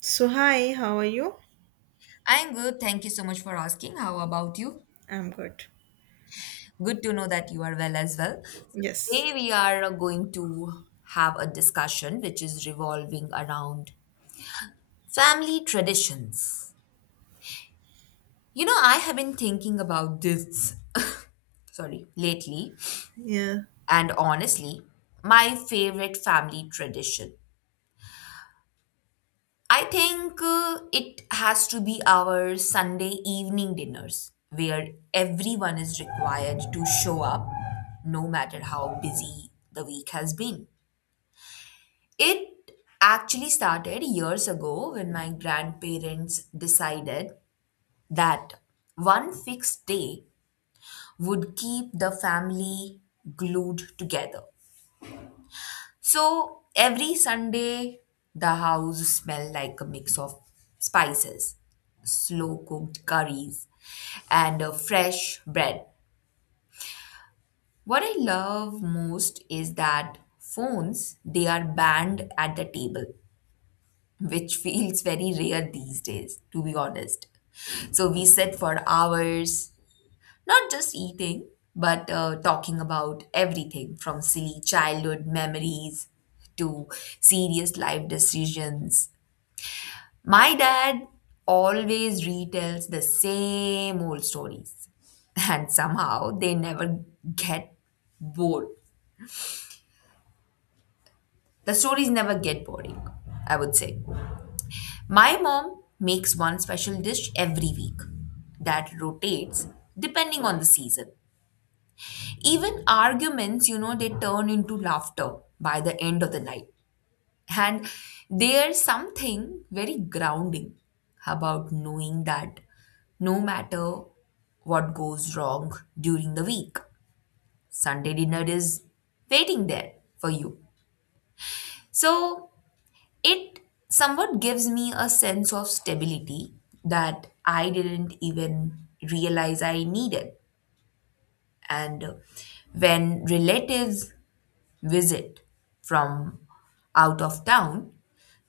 So hi, how are you? I'm good. Thank you so much for asking. How about you? I'm good. Good to know that you are well as well. So Yes. today we are going to have a discussion which is revolving around family traditions. You know, I have been thinking about this, sorry, lately, Yeah. and honestly, my favorite family tradition I think it has to be our Sunday evening dinners where everyone is required to show up no matter how busy the week has been. It actually started years ago when my grandparents decided that one fixed day would keep the family glued together. So every Sunday, the house smelled like a mix of spices, slow cooked curries, and fresh bread. What I love most is that phones they are banned at the table, which feels very rare these days, to be honest. So we sit for hours, not just eating, but talking about everything from silly childhood memories to serious life decisions. My dad always retells the same old stories, and somehow they never get bored. The stories never get boring, I would say. My mom makes one special dish every week that rotates depending on the season. Even arguments, you know, they turn into laughter by the end of the night, and there's something very grounding about knowing that no matter what goes wrong during the week, Sunday dinner is waiting there for you. So it somewhat gives me a sense of stability that I didn't even realize I needed. And when relatives visit from out of town,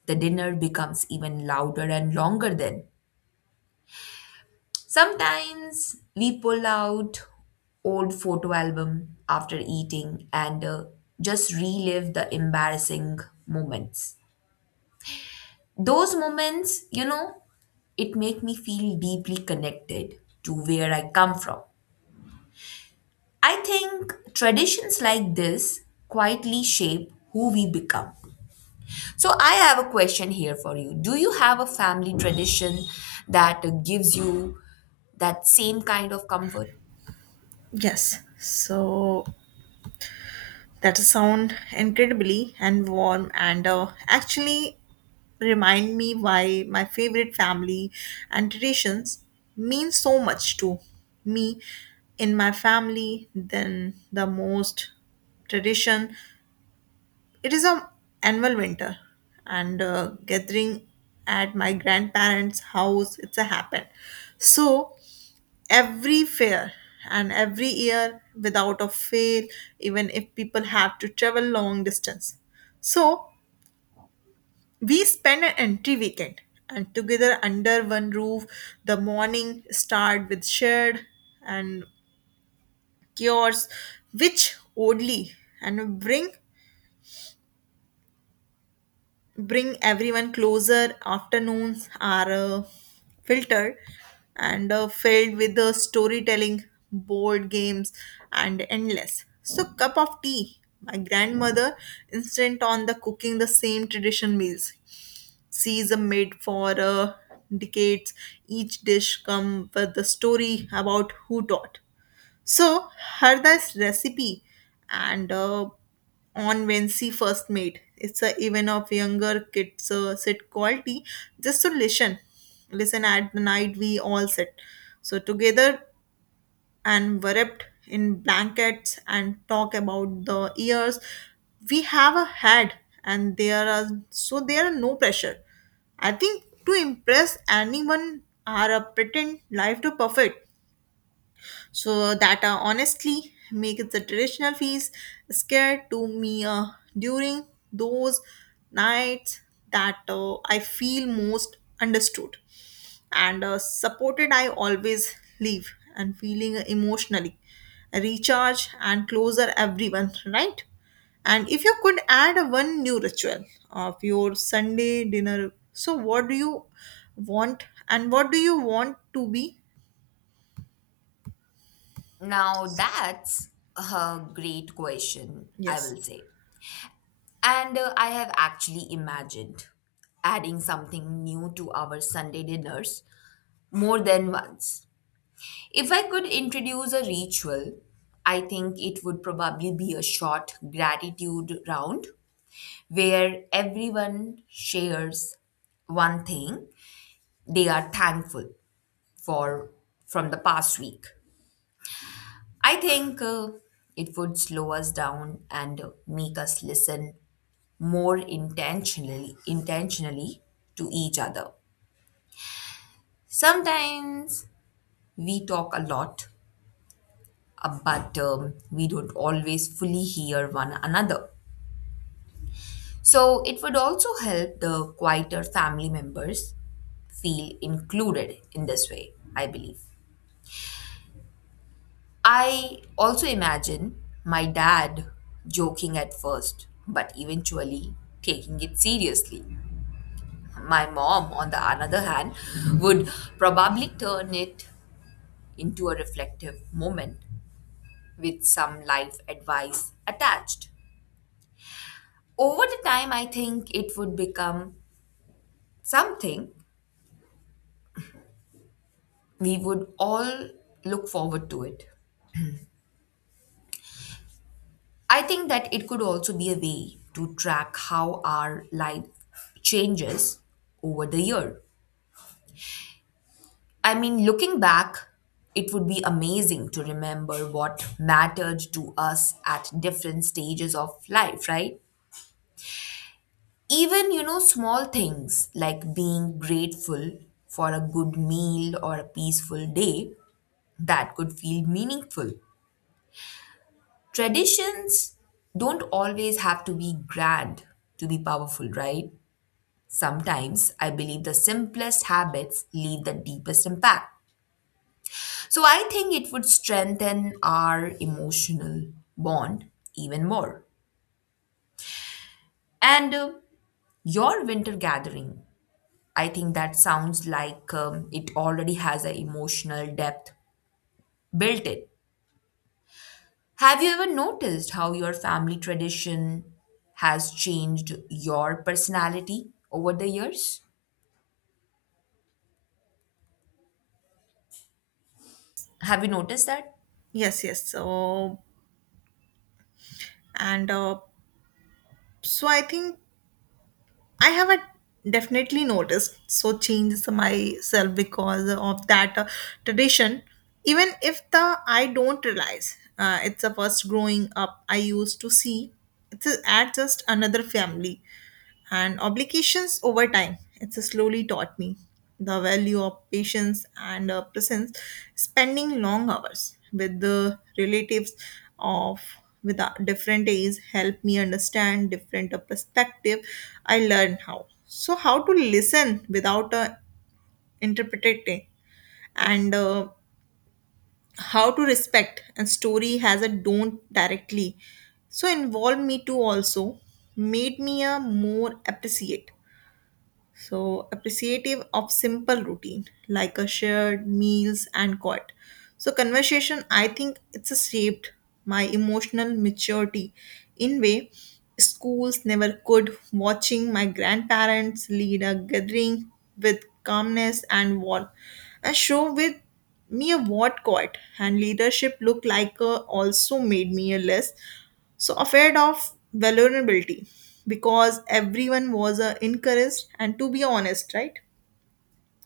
the dinner becomes even louder and longer then. Sometimes we pull out old photo album after eating and just relive the embarrassing moments. Those moments, you know, it make me feel deeply connected to where I come from. I think traditions like this quietly shape who we become. So I have a question here for you. Do you have a family tradition that gives you that same kind of comfort? Yes. So that sound incredibly and warm and actually remind me why my favorite family and traditions mean so much to me in my family. Then the most tradition. It is a annual winter and gathering at my grandparents' house. It's a happen. So every fair and every year without a fail, even if people have to travel long distance, so we spend an entry weekend and together under one roof. The morning start with shared and cures, which oddly and bring everyone closer. Afternoons are filtered and filled with the storytelling, board games, and endless. So, cup of tea. My grandmother, instant on the cooking the same tradition meals. Sees a made for decades. Each dish come with the story about who taught. So Harda's recipe and on when she first made it's a even of younger kids sit quality just to listen at the night. We all sit so together and wrapped in blankets and talk about the years we have a had, and there are no pressure, I think, to impress anyone are a pretend life to perfect. So that, honestly, makes the traditional fees scared to me during those nights that I feel most understood and supported. I always leave and feeling emotionally recharge and closer everyone, right? And if you could add a one new ritual of your Sunday dinner, so what do you want and what do you want to be? Now that's a great question, I Yes. will say. And I have actually imagined adding something new to our Sunday dinners more than once. If I could introduce a ritual, I think it would probably be a short gratitude round where everyone shares one thing they are thankful for from the past week. I think it would slow us down and make us listen more intentionally intentionally to each other. Sometimes we talk a lot, but we don't always fully hear one another. So it would also help the quieter family members feel included in this way, I believe. I also imagine my dad joking at first, but eventually taking it seriously. My mom, on the other hand, would probably turn it into a reflective moment with some life advice attached. Over the time, I think it would become something we would all look forward to it. I think that it could also be a way to track how our life changes over the year. I mean, looking back, it would be amazing to remember what mattered to us at different stages of life, right? Even, you know, small things like being grateful for a good meal or a peaceful day that could feel meaningful. Traditions don't always have to be grand to be powerful, right? Sometimes I believe the simplest habits leave the deepest impact. So I think it would strengthen our emotional bond even more. And your winter gathering, I think that sounds like it already has an emotional depth built in. Have you ever noticed how your family tradition has changed your personality over the years? Have you noticed that? Yes, yes. So and so I think I have a definitely noticed so changes myself because of that tradition, even if the I don't realize it's a first. Growing up, I used to see it's a, at just another family and obligations. Over time, it's slowly taught me the value of patience and presence. Spending long hours with the relatives of with different age help me understand different perspective. I learned how to listen without interpreting, and how to respect and story has a don't directly so involve me. Too also made me a more appreciative of simple routine like a shared meals and quiet. So, conversation, I think it's a shaped my emotional maturity in way schools never could. Watching my grandparents lead a gathering with calmness and warmth, and show with me a what quiet and leadership look like, also made me a less so afraid of vulnerability, because everyone was encouraged and to be honest, right?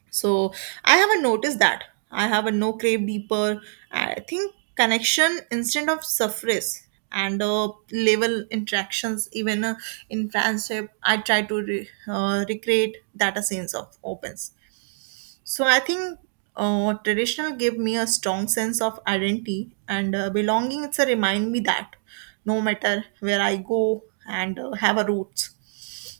So I haven't noticed that I have a no crave deeper, I think, connection instead of surface and level interactions. Even in friendship, I try to recreate that a sense of opens. So I think traditional gave me a strong sense of identity and belonging. It's a remind me that no matter where I go and have a roots.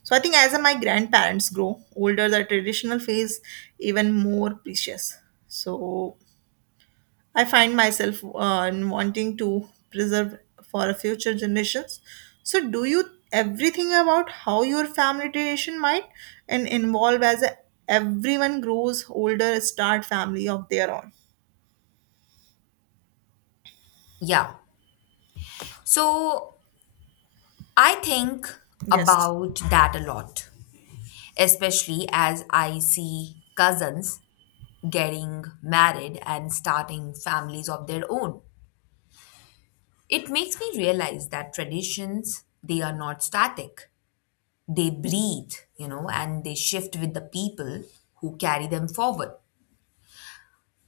So I think as my grandparents grow older, the traditional phase even more precious. So I find myself wanting to preserve for a future generations. So, do you everything about how your family tradition might and involve as a, everyone grows older, start family of their own? Yeah. So I think Yes, about that a lot, especially as I see cousins getting married and starting families of their own. It makes me realize that traditions, they are not static. They breathe, you know, and they shift with the people who carry them forward.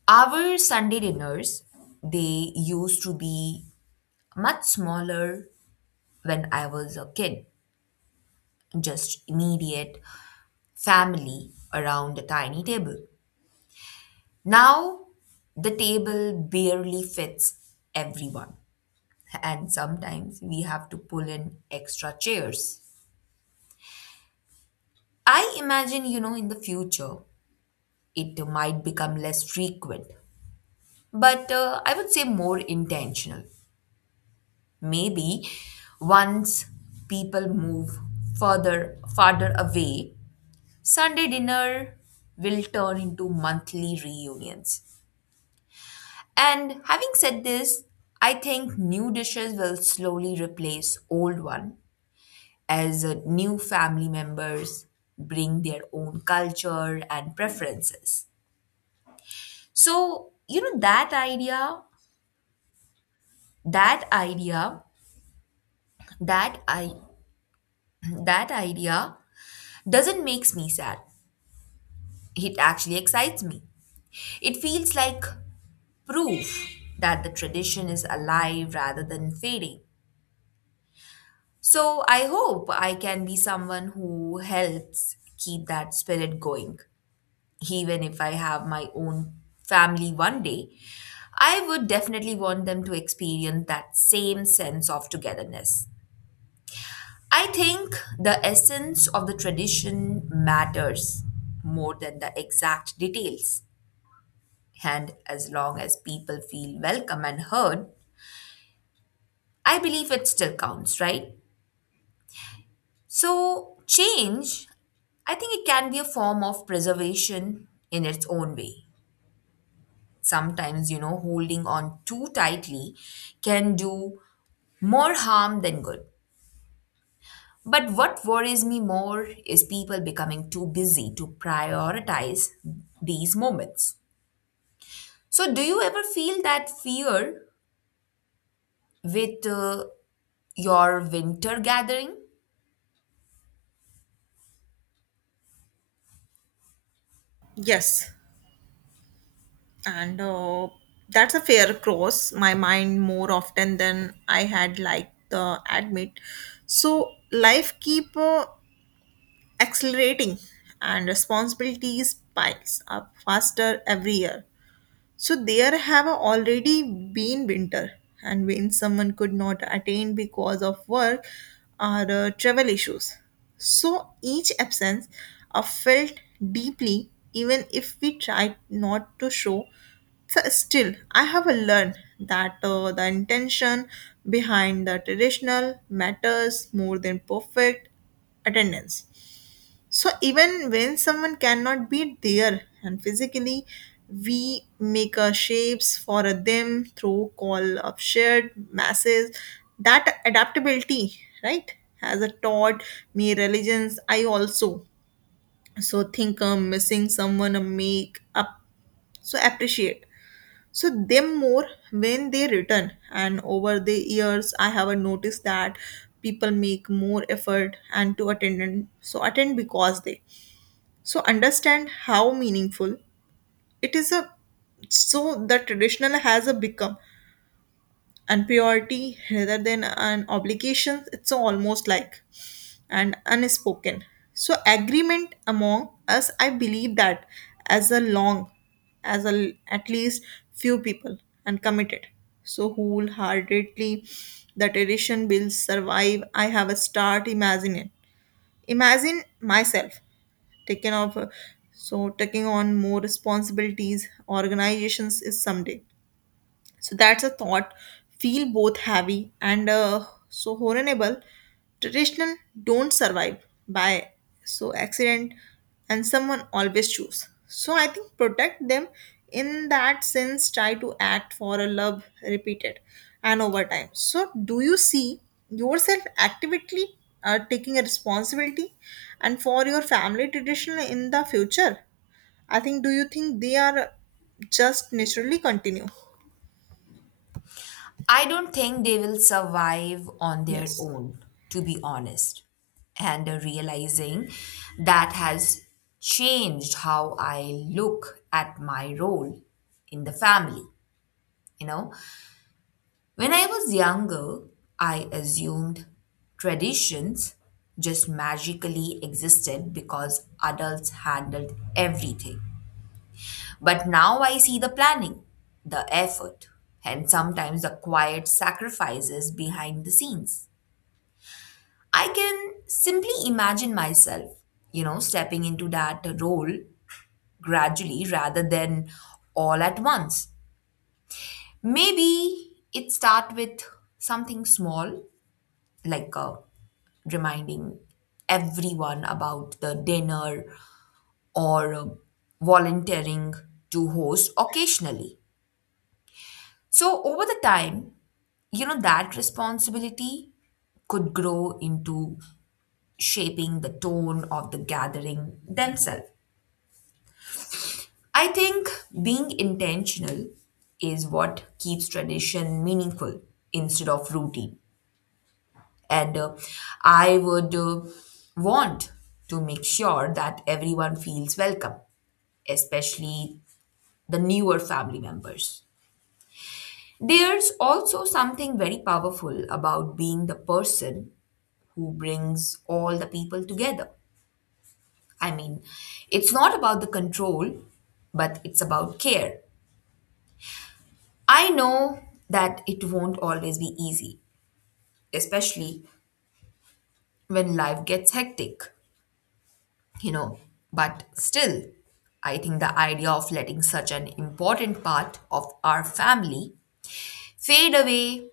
Our Sunday dinners, they used to be much smaller when I was a kid, just immediate family around a tiny table. Now, the table barely fits everyone, and sometimes we have to pull in extra chairs. I imagine, you know, in the future, it might become less frequent, but I would say more intentional. Maybe once people move further farther away, Sunday dinner will turn into monthly reunions. And having said this, I think new dishes will slowly replace old one as new family members bring their own culture and preferences. So, you know, that idea, that idea, that I that idea doesn't makes me sad. It actually excites me. It feels like proof that the tradition is alive rather than fading. So I hope I can be someone who helps keep that spirit going. Even if I have my own family one day, I would definitely want them to experience that same sense of togetherness. I think the essence of the tradition matters more than the exact details. And as long as people feel welcome and heard, I believe it still counts, right? So, change, I think it can be a form of preservation in its own way. Sometimes, you know, holding on too tightly can do more harm than good. But what worries me more is people becoming too busy to prioritize these moments. So, do you ever feel that fear with your winter gathering? yes, and that's a fair cross my mind more often than I had like the admit. So, life keep accelerating and responsibilities piles up faster every year. So there have already been winter, and when someone could not attend because of work or travel issues. So each absence are felt deeply, even if we tried not to show. So still, I have learned that the intention behind the traditional matters more than perfect attendance. So even when someone cannot be there and physically, we make shapes for a them through call of shared masses. That adaptability, right, has a taught me religions. I also so think I'm missing someone, a make up, so appreciate. So them more when they return, and over the years, I have noticed that people make more effort and to attend. So attend because they so understand how meaningful it is a. So the traditional has a become and priority rather than an obligation. It's almost like an unspoken so agreement among us. I believe that as a long as a at least few people and committed so wholeheartedly, the tradition will survive. I have a start imagine myself taken off so taking on more responsibilities organizations is someday. So that's a thought feel both heavy and so horrible. Traditional don't survive by so accident, and someone always choose. So I think protect them in that sense, try to act for a love repeated and over time. So do you see yourself actively taking a responsibility and for your family tradition in the future? I think, do you think they are just naturally continue? I don't think they will survive on their Yes. own, to be honest. And realizing that has changed how I look at my role in the family. You know, when I was younger, I assumed traditions just magically existed because adults handled everything. But now I see the planning, the effort, and sometimes the quiet sacrifices behind the scenes. I can simply imagine myself, you know, stepping into that role gradually rather than all at once. Maybe it start with something small, like reminding everyone about the dinner or volunteering to host occasionally. So, over the time, you know, that responsibility could grow into shaping the tone of the gathering themselves. I think being intentional is what keeps tradition meaningful instead of routine. And I would want to make sure that everyone feels welcome, especially the newer family members. There's also something very powerful about being the person who brings all the people together. I mean, it's not about the control, but it's about care. I know that it won't always be easy, especially when life gets hectic, you know, but still, I think the idea of letting such an important part of our family fade away,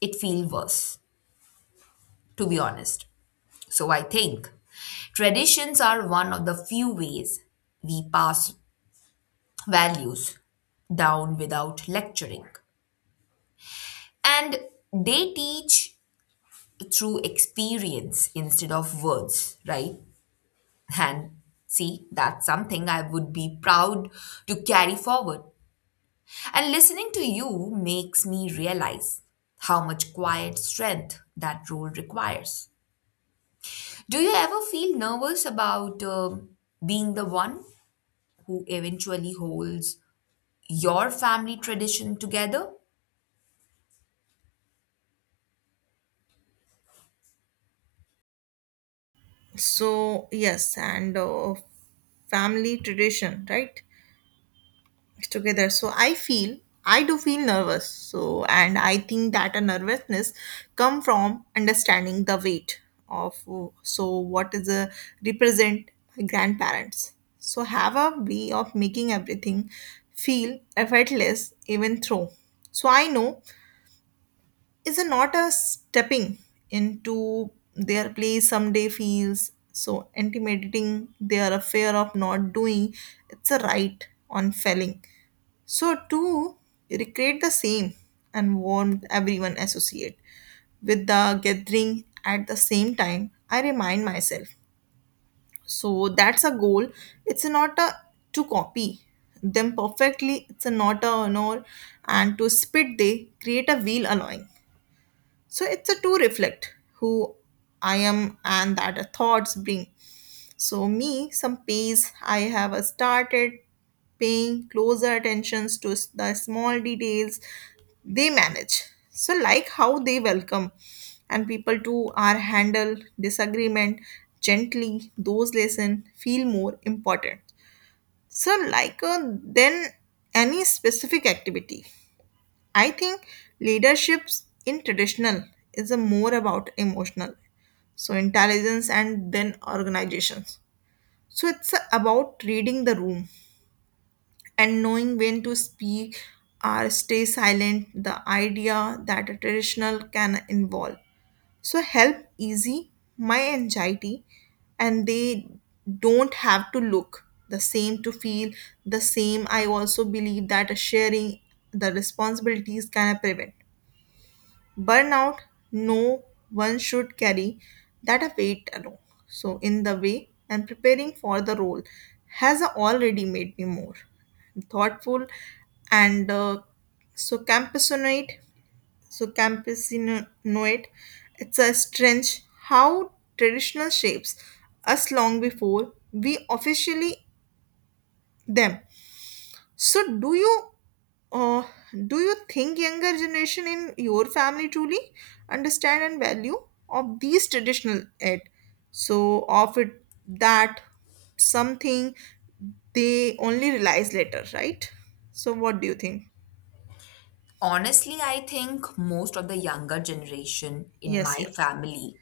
it feels worse, to be honest. So I think traditions are one of the few ways we pass values down without lecturing. And they teach through experience instead of words, right? And see, that's something I would be proud to carry forward. And listening to you makes me realize how much quiet strength that role requires. Do you ever feel nervous about being the one who eventually holds your family tradition together? So yes, and family tradition, right, together, so I do feel nervous, so and I think that a nervousness come from understanding the weight of so what is a represent. Grandparents so have a way of making everything feel effortless even through. So I know is a not a stepping into their place someday feels so intimidating. They are a fear of not doing it's a right on failing so to recreate the same and warmth everyone associate with the gathering. At the same time, I remind myself so that's a goal. It's not a to copy them perfectly. It's a not a nor, and to spit they create a wheel allowing so it's a to reflect who I am, and that the thoughts bring. So me some pace, I have started paying closer attentions to the small details they manage. So like how they welcome and people too are handle disagreement gently, those lesson feel more important. So like then any specific activity, I think leaderships in traditional is a more about emotional, so intelligence and then organizations. So it's about reading the room and knowing when to speak or stay silent. The idea that a traditional can involve so help easy my anxiety, and they don't have to look the same to feel the same. I also believe that sharing the responsibilities can prevent burnout. No one should carry that a weight alone. So in the way and preparing for the role has already made me more thoughtful and so campesinoid so campesinoid. It's a strange how traditional shapes us long before we officially them. So uh, do you think younger generation in your family truly understand and value of these traditional ed? So of it that something they only realize later, right? So what do you think? Honestly, I think most of the younger generation in my Yes, yes. family,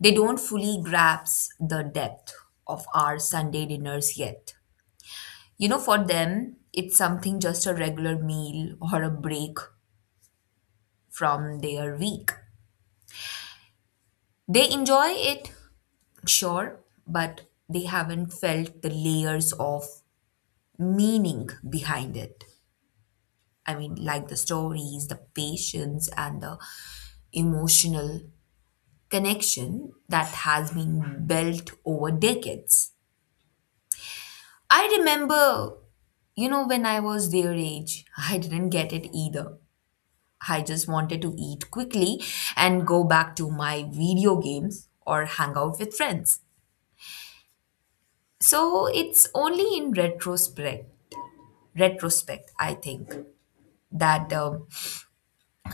they don't fully grasp the depth of our Sunday dinners yet. You know, for them, it's something just a regular meal or a break from their week. They enjoy it, sure, but they haven't felt the layers of meaning behind it. I mean, like the stories, the patience, and the emotional connection that has been built over decades. I remember, you know, when I was their age, I didn't get it either. I just wanted to eat quickly and go back to my video games or hang out with friends. So it's only in retrospect, I think, that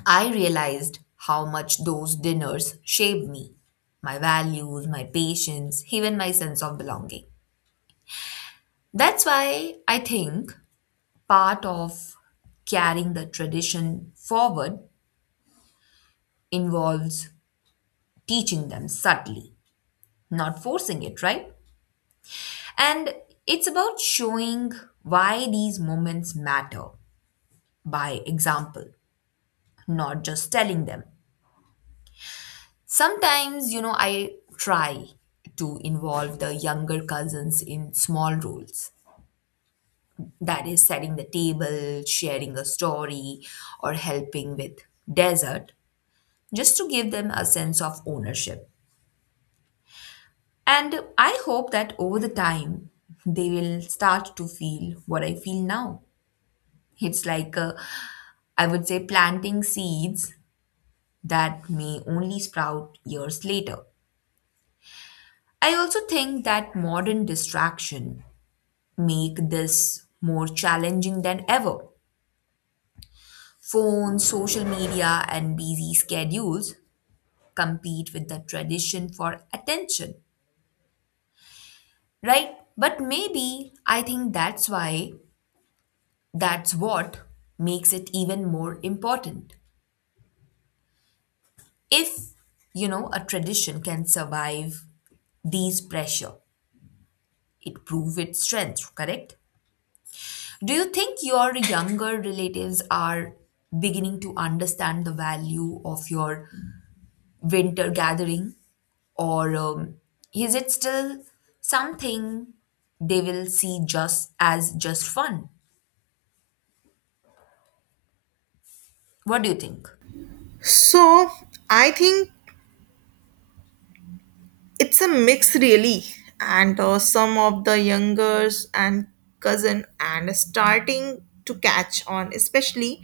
I realized how much those dinners shaped me, my values, my patience, even my sense of belonging. That's why I think part of carrying the tradition forward involves teaching them subtly, not forcing it, right? And it's about showing why these moments matter by example, not just telling them. Sometimes, you know, I try to involve the younger cousins in small roles, that is, setting the table, sharing a story, or helping with dessert just to give them a sense of ownership. And I hope that over the time, they will start to feel what I feel now. It's like, I would say, planting seeds that may only sprout years later. I also think that modern distraction make this more challenging than ever. Phones, social media, and busy schedules compete with the tradition for attention, right? But maybe I think that's what makes it even more important. If, you know, a tradition can survive these pressure, it proves its strength, correct? Do you think your younger relatives are beginning to understand the value of your winter gathering? Or is it still something they will see just as just fun? What do you think? So I think it's a mix, really, and some of the youngers and cousin and starting to catch on, especially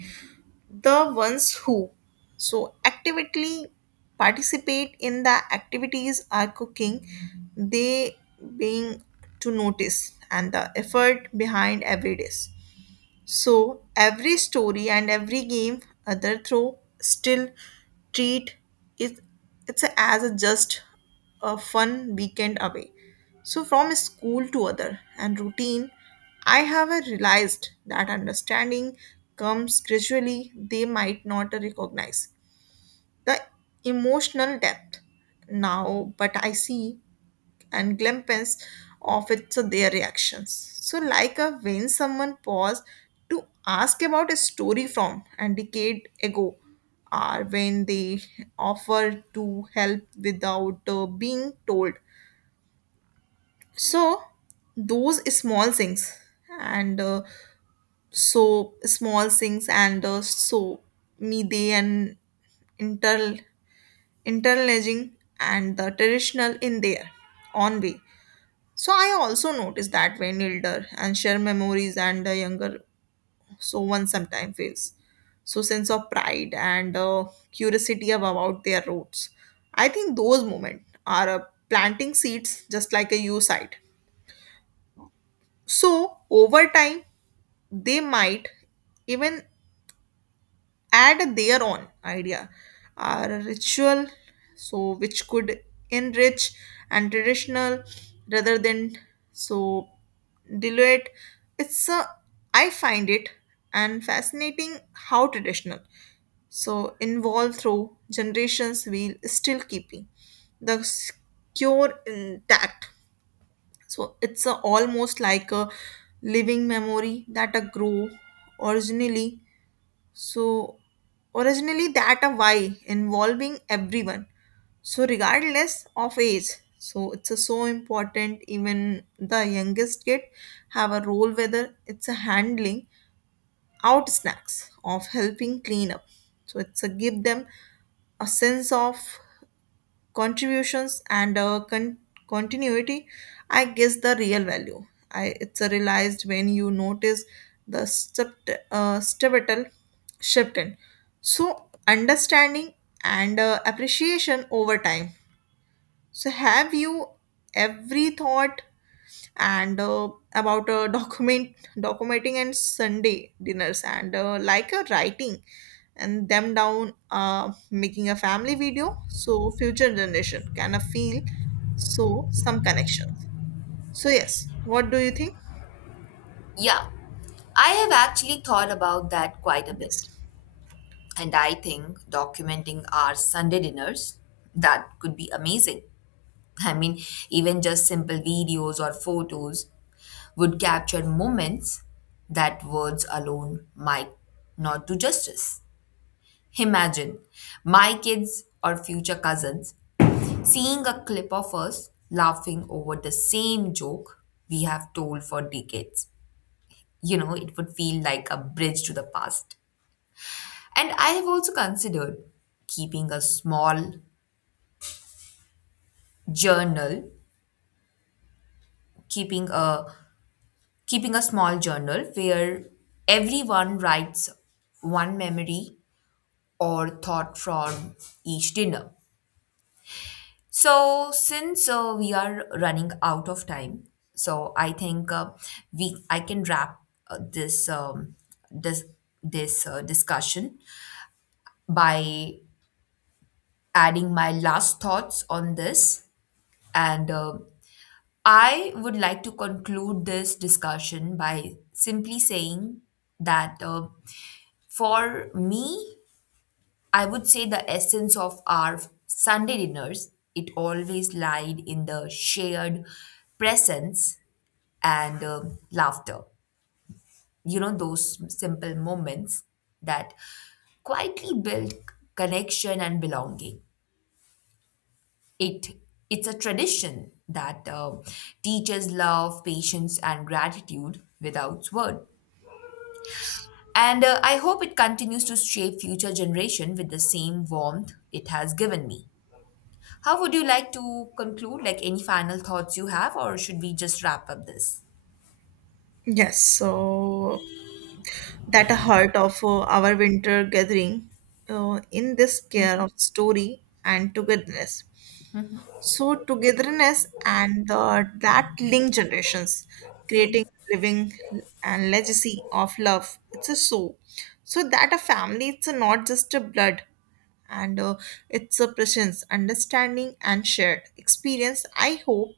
the ones who so actively participate in the activities are cooking. They being to notice and the effort behind every dish, so every story and every game, other throw still treat it as a just a fun weekend away. So from school to other and routine, I have a realized that understanding comes gradually. They might not recognize the emotional depth now, but I see and glimpse of it, so their reactions. So like a when someone paused to ask about a story from a decade ago, or when they offer to help without being told, so those small things and so small things and so me they and inter interlaging and the traditional in their own way. So I also notice that when elder and share memories and the younger, so one sometimes feels so sense of pride and curiosity about their roots. I think those moments are planting seeds just like a U site. So over time, they might even add their own idea or ritual so which could enrich and traditional rather than so dilute it's. I find it and fascinating how traditional so involved through generations while still keeping the cure intact, so it's a, almost like a living memory that a grow originally so originally that a why involving everyone. So regardless of age, so it's a so important. Even the youngest kid have a role, whether it's a handling out snacks of helping clean up. So it's a give them a sense of contributions and continuity. I guess the real value I it's a realized when you notice the pivotal shift in so understanding and appreciation over time. So have you every thought and about documenting and Sunday dinners and like a writing and them down, making a family video so future generation can feel so some connections? So yes, what do you think? Yeah, I have actually thought about that quite a bit. Yes, And I think documenting our Sunday dinners, that could be amazing. I mean, even just simple videos or photos would capture moments that words alone might not do justice. Imagine my kids or future cousins seeing a clip of us laughing over the same joke we have told for decades. You know, it would feel like a bridge to the past. And I have also considered keeping a small journal, keeping a keeping a small journal where everyone writes one memory or thought from each dinner. So since we are running out of time, so I think we I can wrap this this discussion by adding my last thoughts on this, and I would like to conclude this discussion by simply saying that for me, I would say the essence of our Sunday dinners, it always lied in the shared presence and laughter. You know, those simple moments that quietly build connection and belonging. It it's a tradition that teaches love, patience, and gratitude without word. And I hope it continues to shape future generation with the same warmth it has given me. How would you like to conclude? Like any final thoughts you have, or should we just wrap up this? yes. So that a heart of our winter gathering, in this care of story and togetherness. So togetherness and the, that link generations, creating living and legacy of love. It's a so. So that a family, it's a not just a blood and it's a presence, understanding and shared experience. I hope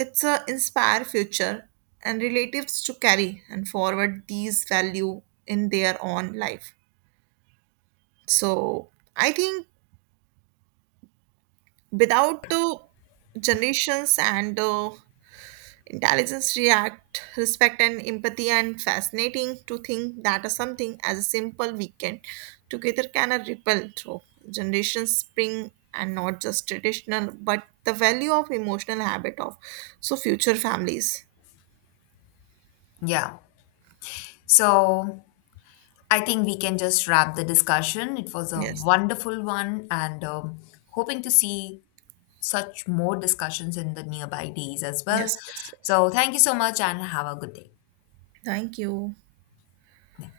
it's a inspire future and relatives to carry and forward these value in their own life. So I think without the generations and intelligence, react, respect, and empathy, and fascinating to think that a something as a simple weekend together can a ripple through generations, spring, and not just traditional, but the value of emotional habit of so future families. Yeah. So I think we can just wrap the discussion. It was a Yes, wonderful one, and hoping to see such more discussions in the nearby days as well. yes, yes, yes. So thank you so much, and have a good day. Thank you. Yeah.